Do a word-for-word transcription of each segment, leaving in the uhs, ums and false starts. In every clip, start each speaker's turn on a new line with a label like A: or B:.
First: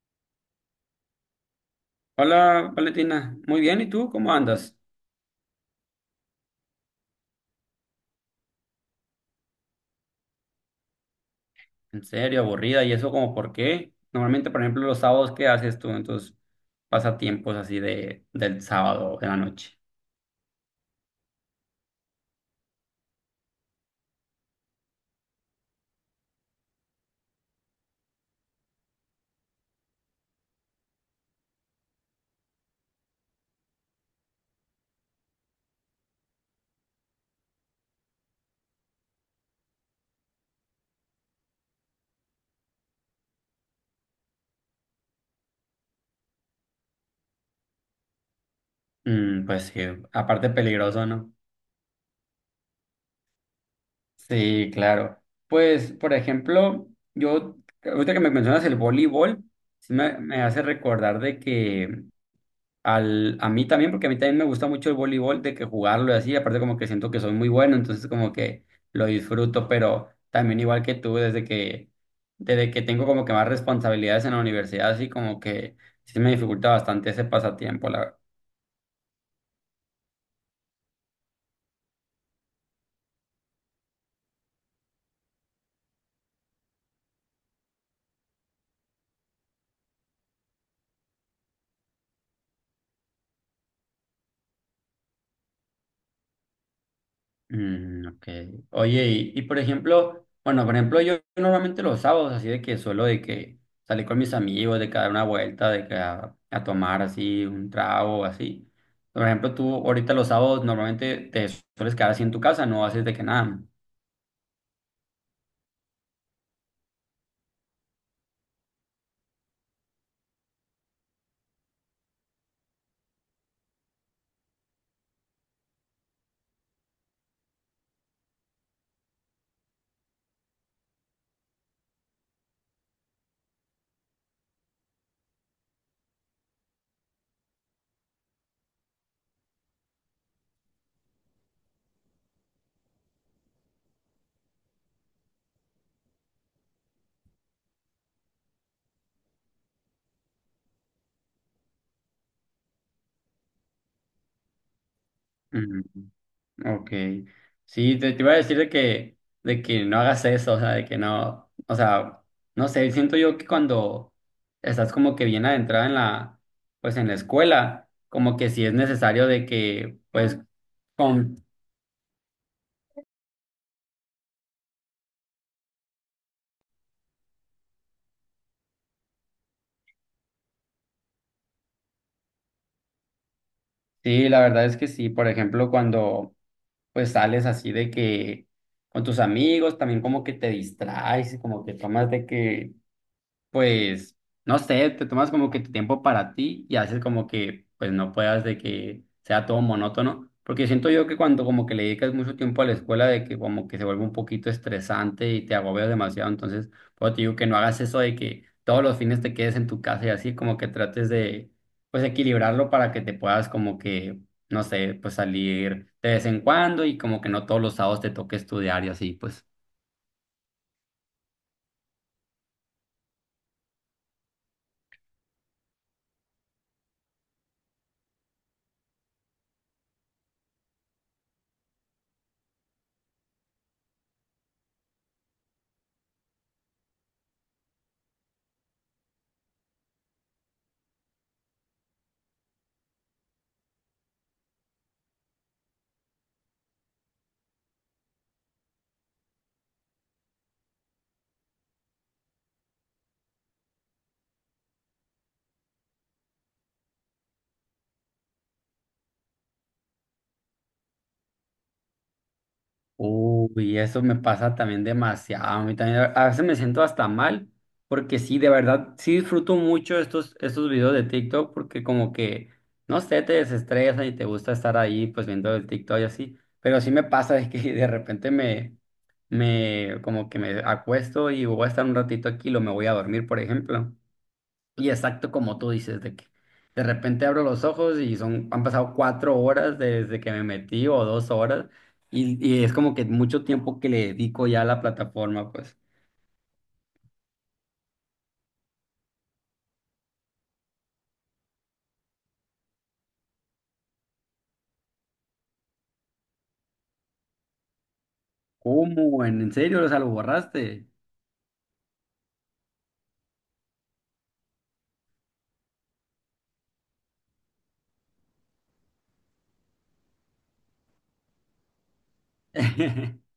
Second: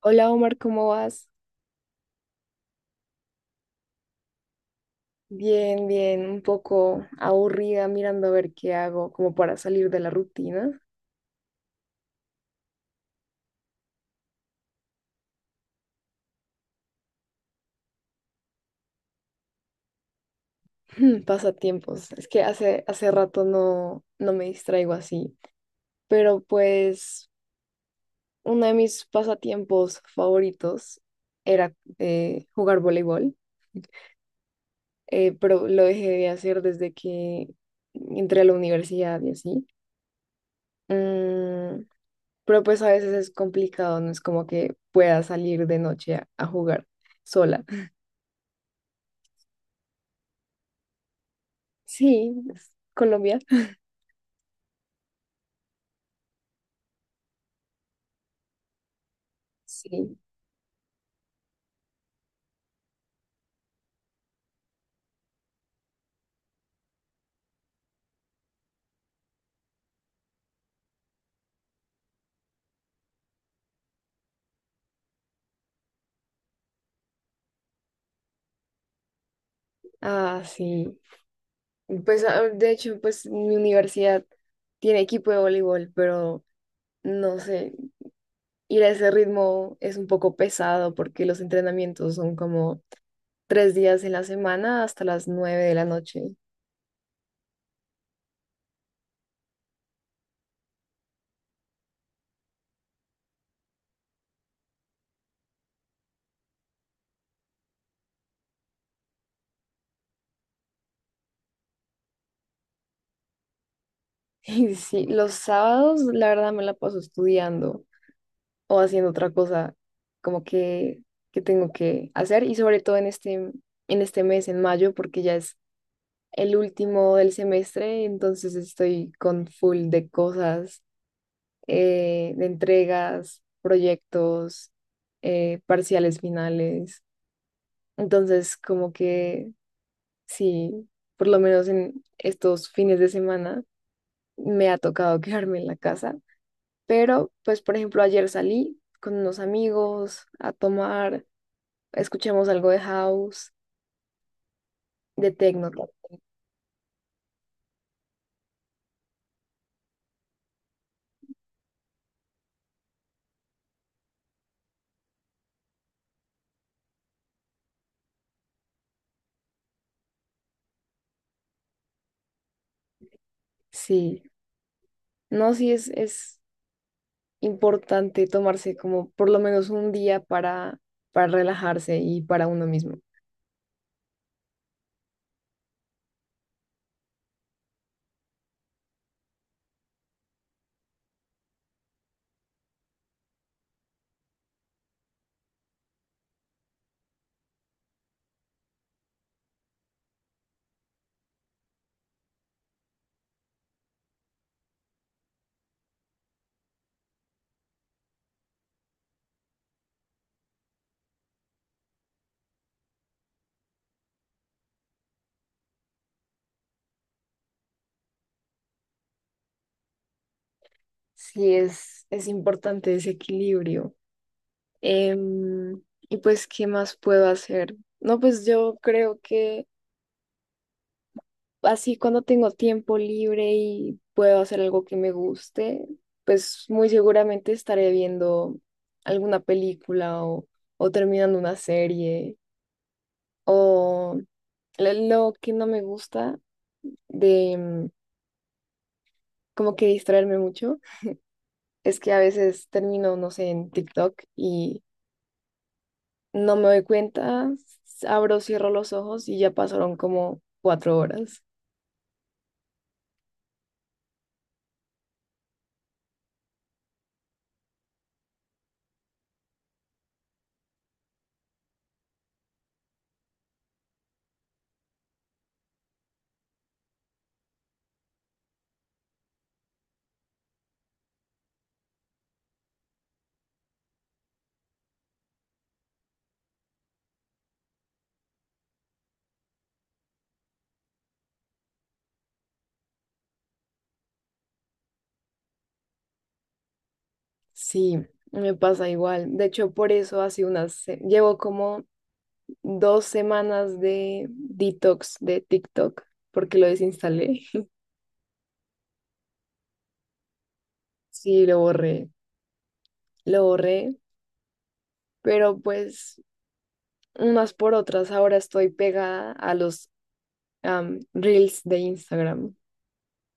A: Hola Omar, ¿cómo vas?
B: Hola, Valentina. Muy bien, ¿y tú cómo andas?
A: Bien, bien, un poco aburrida mirando a ver qué hago como para salir de la rutina.
B: En serio, aburrida, ¿y eso como por qué? Normalmente, por ejemplo, los sábados, ¿qué haces tú en tus pasatiempos así de, del sábado de la noche?
A: Pasatiempos. Es que hace, hace rato no, no me distraigo así. Pero pues uno de mis pasatiempos favoritos era eh, jugar voleibol, eh, pero lo dejé de hacer desde que entré a la universidad y así. Mm. Pero pues a veces es complicado, no es como que pueda salir de noche a, a jugar sola.
B: Mm, pues sí, aparte peligroso, ¿no?
A: Sí, es Colombia.
B: Sí, claro. Pues, por ejemplo, yo, ahorita que me mencionas el voleibol, sí me,
A: Sí.
B: me hace recordar de que al, a mí también, porque a mí también me gusta mucho el voleibol, de que jugarlo y así, aparte como que siento que soy muy bueno, entonces como que lo disfruto, pero también igual que tú, desde que, desde que tengo como que más responsabilidades en la universidad, así como que sí me dificulta bastante ese pasatiempo, la
A: Ah, sí. Pues ah, de hecho, pues mi universidad tiene equipo de voleibol, pero no sé, ir a ese ritmo es un poco pesado porque los entrenamientos son como tres días en la semana hasta las nueve de la noche.
B: Mm, ok. Oye, y, y por ejemplo, bueno, por ejemplo, yo normalmente los sábados, así de que suelo de que salir con mis amigos, de que dar una vuelta, de que a, a tomar así un trago, así. Por ejemplo, tú ahorita los sábados normalmente te sueles quedar así en tu casa, no haces de que nada.
A: Y sí, los sábados la verdad me la paso estudiando o haciendo otra cosa como que, que tengo que hacer y sobre todo en este, en este mes, en mayo, porque ya es el último del semestre, entonces estoy con full de cosas, eh, de entregas, proyectos, eh, parciales finales. Entonces como que sí, por lo menos en estos fines de semana me ha tocado quedarme en la casa. Pero, pues, por ejemplo, ayer salí con unos amigos a tomar, escuchamos algo de house, de techno.
B: Ok. Sí, te, te iba a decir de que, de que no hagas eso, o sea, de que no, o sea, no sé, siento yo que cuando estás como que bien adentrada en la, pues en la escuela, como que sí es necesario de que, pues, con,
A: Sí, no, sí es, es importante tomarse como por lo menos un día para, para relajarse y para uno mismo.
B: sí, la verdad es que sí, por ejemplo, cuando pues sales así de que con tus amigos, también como que te distraes, y como que tomas de que pues, no sé, te tomas como que tu tiempo para ti y haces como que, pues, no puedas de que sea todo monótono, porque siento yo que cuando como que le dedicas mucho tiempo a la escuela, de que como que se vuelve un poquito estresante y te agobias demasiado, entonces, pues, te digo que no hagas eso de que todos los fines te quedes en tu casa y así, como que trates de, pues, equilibrarlo para que te puedas como que, no sé, pues, salir de vez en cuando y como que no todos los sábados te toque estudiar y así, pues.
A: Sí, es, es importante ese equilibrio. Em, y pues, ¿qué más puedo hacer? No, pues yo creo que así cuando tengo tiempo libre y puedo hacer algo que me guste, pues muy seguramente estaré viendo alguna película o, o terminando una serie. O lo lo que no me gusta de mm, como que distraerme mucho es que a veces termino, no sé, en TikTok y no me doy cuenta, s- abro, cierro los ojos y ya pasaron como cuatro horas.
B: Uy, eso me pasa también demasiado. A mí también, a veces me siento hasta mal, porque sí, de verdad, sí disfruto mucho estos, estos videos de TikTok, porque como que, no sé, te desestresa y te gusta estar ahí, pues viendo el TikTok y así. Pero sí me pasa es que de repente me, me, como que me acuesto y voy a estar un ratito aquí y lo me voy a dormir, por ejemplo. Y exacto como tú dices, de que de repente abro los ojos y son, han pasado cuatro horas desde que me metí o dos horas y, y es como que mucho tiempo que le dedico ya a la plataforma, pues.
A: Sí, me pasa igual. De hecho, por eso hace unas, se- llevo como dos semanas de detox de TikTok porque lo desinstalé.
B: ¿Cómo? ¿En, en serio? O sea, lo borraste.
A: Sí, lo borré, lo borré, pero pues... unas por otras, ahora estoy pegada a los am, reels de Instagram.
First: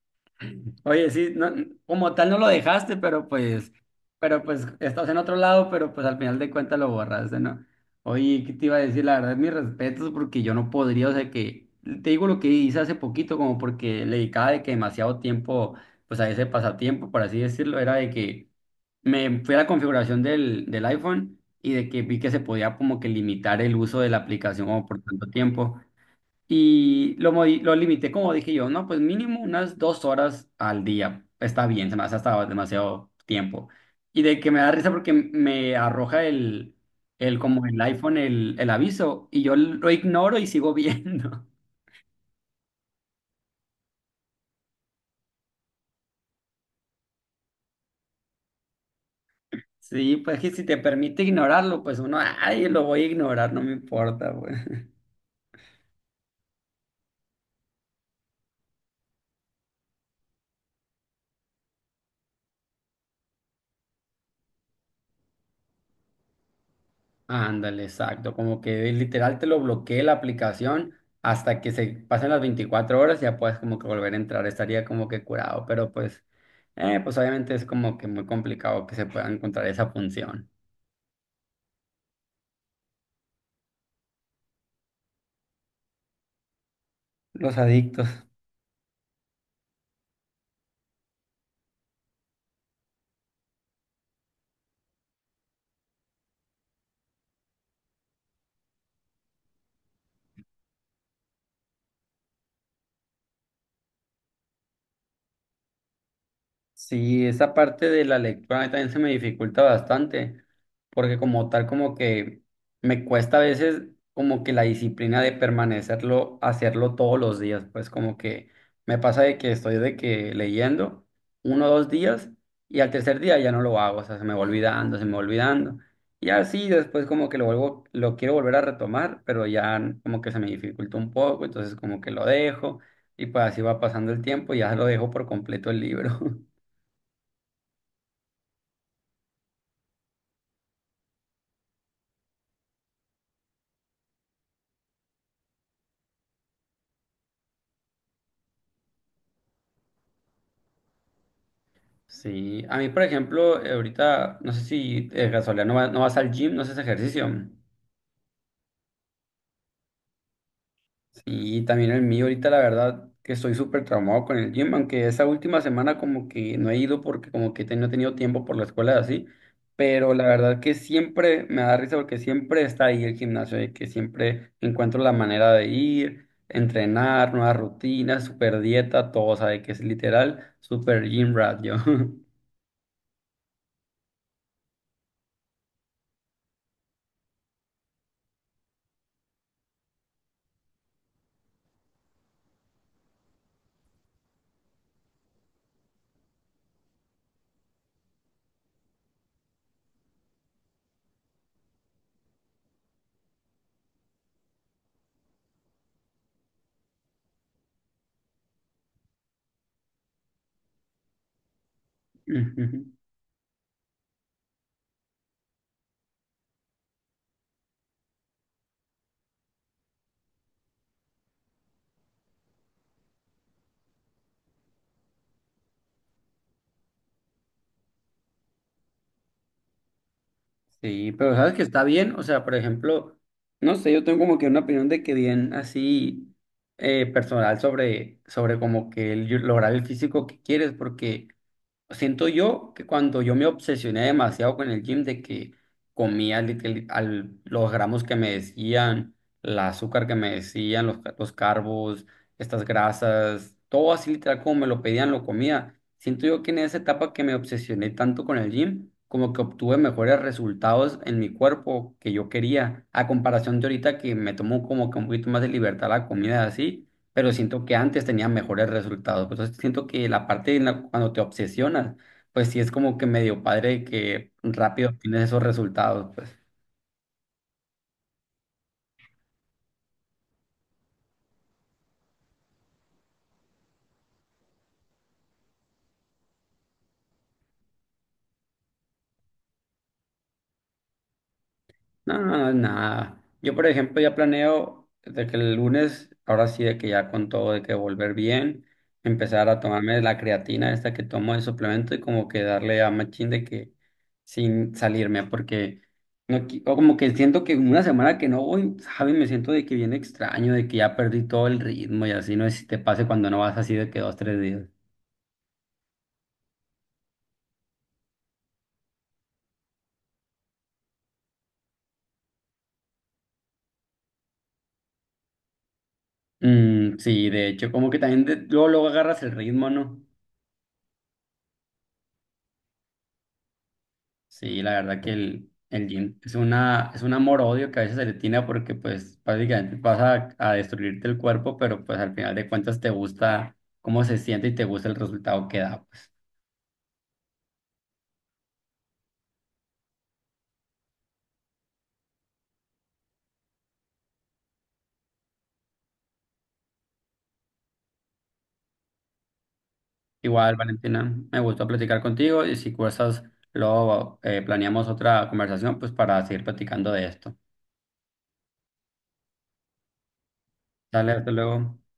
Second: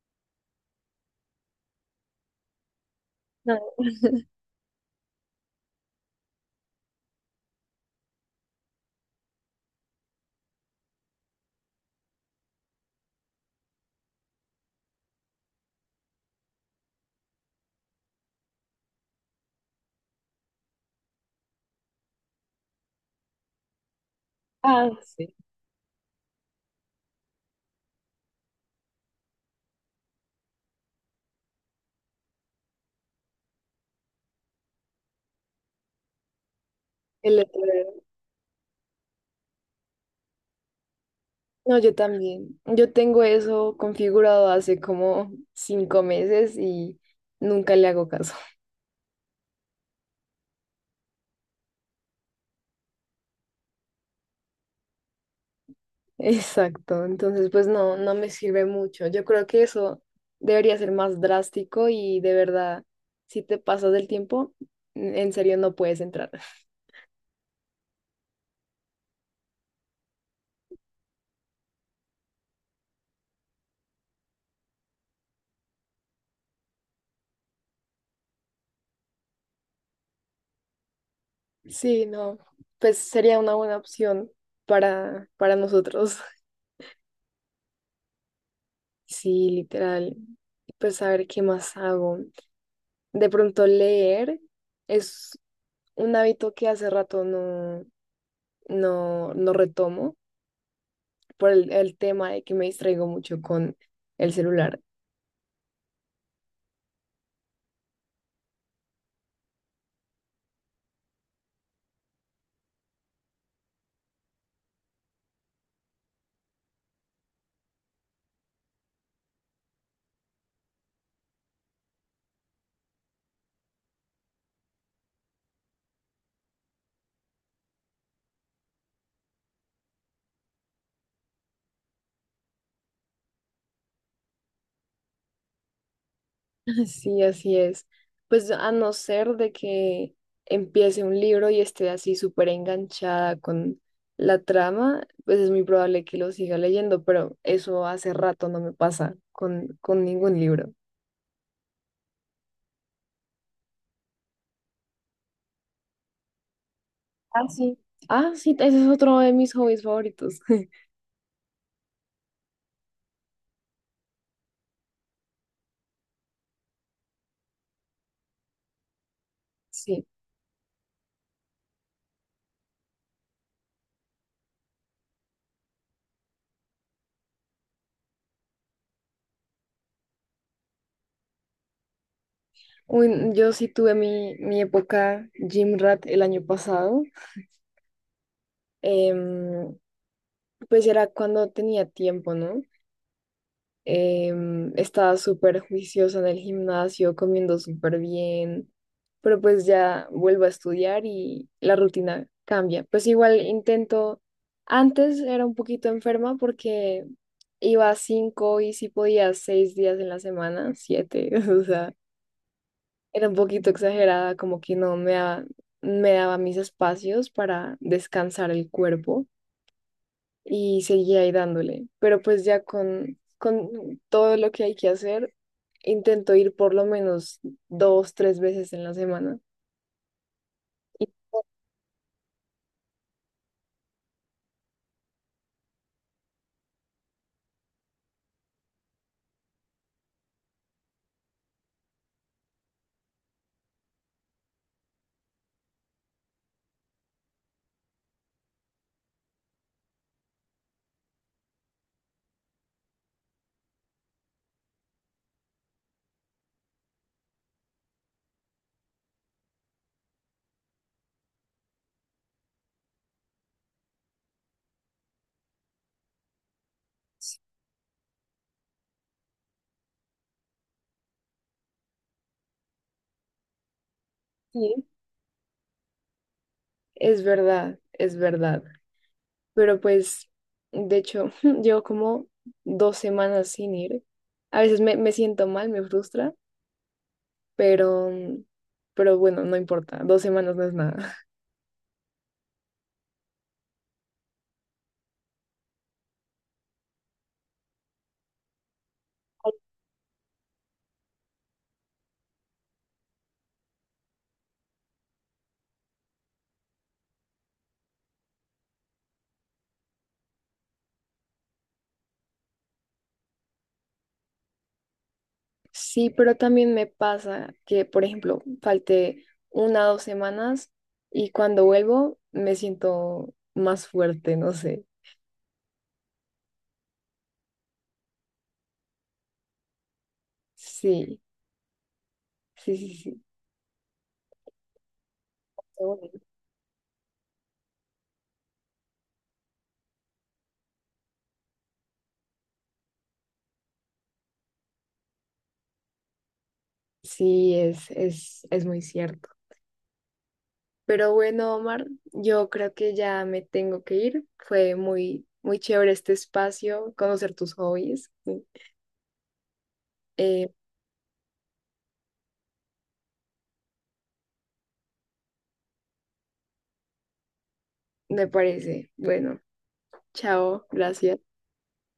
B: Oye, sí, no- como tal no lo dejaste, pero
A: No.
B: pues, pero pues estás en otro lado, pero pues al final de cuentas lo borraste, ¿no? Oye, ¿qué te iba a decir? La verdad, mis respetos, porque yo no podría, o sea que, te digo lo que hice hace poquito, como porque le dedicaba de que demasiado tiempo, pues a ese pasatiempo, por así decirlo, era de que me fui a la configuración del, del iPhone y de que vi que se podía como que limitar el uso de la aplicación como
A: Ah,
B: por tanto
A: sí.
B: tiempo. Y lo, modi- lo limité, como dije yo, no, pues mínimo unas dos horas al día. Está bien, se me hace hasta demasiado tiempo. Y de que me da risa porque me arroja el,
A: El
B: el como el
A: letrero.
B: iPhone, el, el aviso, y yo lo ignoro y sigo viendo.
A: No, yo también. Yo tengo eso configurado hace como cinco meses y nunca le hago caso.
B: Sí, pues que si te permite ignorarlo, pues uno, ay, lo voy a ignorar, no me importa,
A: Exacto. Entonces, pues no, no me sirve mucho. Yo creo que eso debería ser más drástico y de verdad, si te pasas del tiempo, en serio no puedes entrar.
B: Ándale, exacto. Como que literal te lo bloquee la aplicación hasta que se pasen las veinticuatro horas y ya puedes como que volver a entrar. Estaría como que curado, pero pues, eh, pues obviamente es como que muy complicado que se pueda encontrar esa función.
A: Sí, no, pues sería una buena opción para, para nosotros.
B: Los adictos.
A: Sí, literal. Pues a ver qué más hago. De pronto leer es un hábito que hace rato no, no, no retomo por el, el tema de que me distraigo mucho con el celular.
B: Sí, esa parte de la lectura a mí también se me dificulta bastante, porque como tal como que me cuesta a veces como que la disciplina de permanecerlo, hacerlo todos los días, pues como que me pasa de que estoy de que leyendo uno o dos días y al tercer día ya no lo hago, o sea, se me va olvidando, se me va olvidando. Y así después como que lo vuelvo, lo quiero volver a retomar, pero ya como que se me dificulta un poco, entonces como que lo dejo y pues así va pasando el tiempo y ya lo dejo por completo el libro.
A: Sí, así es. Pues a no ser de que empiece un libro y esté así súper enganchada con la trama, pues es muy probable que lo siga leyendo, pero eso hace rato no me pasa con, con ningún libro.
B: Sí, a mí, por ejemplo, eh, ahorita, no sé si de casualidad no, va- no vas al gym, no haces ejercicio.
A: Ah, sí. Ah, sí, ese es otro de mis hobbies favoritos.
B: Sí, también el mío, ahorita la verdad que estoy súper traumado con el gym, aunque esa última semana como que no he ido porque como que te- no he tenido tiempo por la escuela y así,
A: Sí.
B: pero la verdad que siempre me da risa porque siempre está ahí el gimnasio, de que siempre encuentro la manera de ir, entrenar, nuevas rutinas, super dieta, todo, o sea, de que es literal, super gym rat yo.
A: Uy, yo sí tuve mi, mi época Gym Rat el año pasado. Em, pues era cuando tenía tiempo, ¿no? em, estaba súper juiciosa en el gimnasio, comiendo súper bien, pero pues ya vuelvo a estudiar y la rutina cambia. Pues igual intento, antes era un poquito enferma porque iba cinco y si podía seis días en la semana, siete, o sea, era un poquito exagerada, como que no me daba, me daba mis espacios para descansar el cuerpo. Y seguía ahí dándole, pero pues ya con, con todo lo que hay que hacer, intento ir por lo menos dos, tres veces en la semana. Y
B: Sí, pero sabes que está bien, o sea, por ejemplo, no sé, yo tengo como que una opinión de que bien así eh, personal sobre, sobre como que el, lograr el físico que quieres, porque siento yo que cuando yo me obsesioné demasiado con el gym, de que comía literal- al- los gramos que me decían, el azúcar que me decían, los, ca- los carbos, estas grasas, todo así literal como me lo pedían, lo comía. Siento yo que en esa etapa que me obsesioné tanto con el gym, como que obtuve mejores resultados en mi cuerpo que yo quería, a comparación de ahorita que me tomo como que un poquito más de libertad la comida así, pero siento que antes tenía mejores resultados. Pues, entonces siento que la parte en la- cuando te obsesionas, pues sí es como que medio padre que
A: sí,
B: rápido tienes esos resultados, pues.
A: es verdad, es verdad. Pero pues, de hecho, llevo como dos semanas sin ir. A veces me, me siento mal, me frustra, pero, mm, pero bueno, no importa. Dos semanas no es nada.
B: No, no no, nada. Yo, por ejemplo, ya planeo de que el lunes, ahora sí, de que ya con todo, de que volver bien, empezar a tomarme la creatina esta que tomo de suplemento y como que darle a machín de que sin salirme, porque no, qui- o como que siento que una semana que no voy, ¿sabes? Me siento de que viene extraño, de que ya perdí todo el ritmo y así, no sé si te pase cuando no vas así de que dos, tres días.
A: Sí, pero también me pasa que, por ejemplo, falté una o dos semanas y cuando vuelvo me siento más fuerte, no sé.
B: Mm, sí, de hecho, como que también de- luego, luego agarras el ritmo, ¿no?
A: Sí, sí, sí, sí.
B: Sí, la verdad que el, el gym es una, es un amor-odio que a veces se le tiene porque pues prácticamente vas a, a destruirte el cuerpo, pero pues al final de cuentas te gusta cómo se siente y te gusta el resultado que da, pues.
A: Sí, es, es, es muy cierto. Pero bueno, Omar, yo creo que ya me tengo que ir. Fue muy, muy chévere este espacio, conocer tus hobbies. Eh,
B: Igual, Valentina, me gustó platicar contigo y si gustas, luego eh, planeamos otra conversación pues para seguir platicando de esto.
A: me parece. Bueno, chao,
B: Dale,
A: gracias.
B: hasta luego.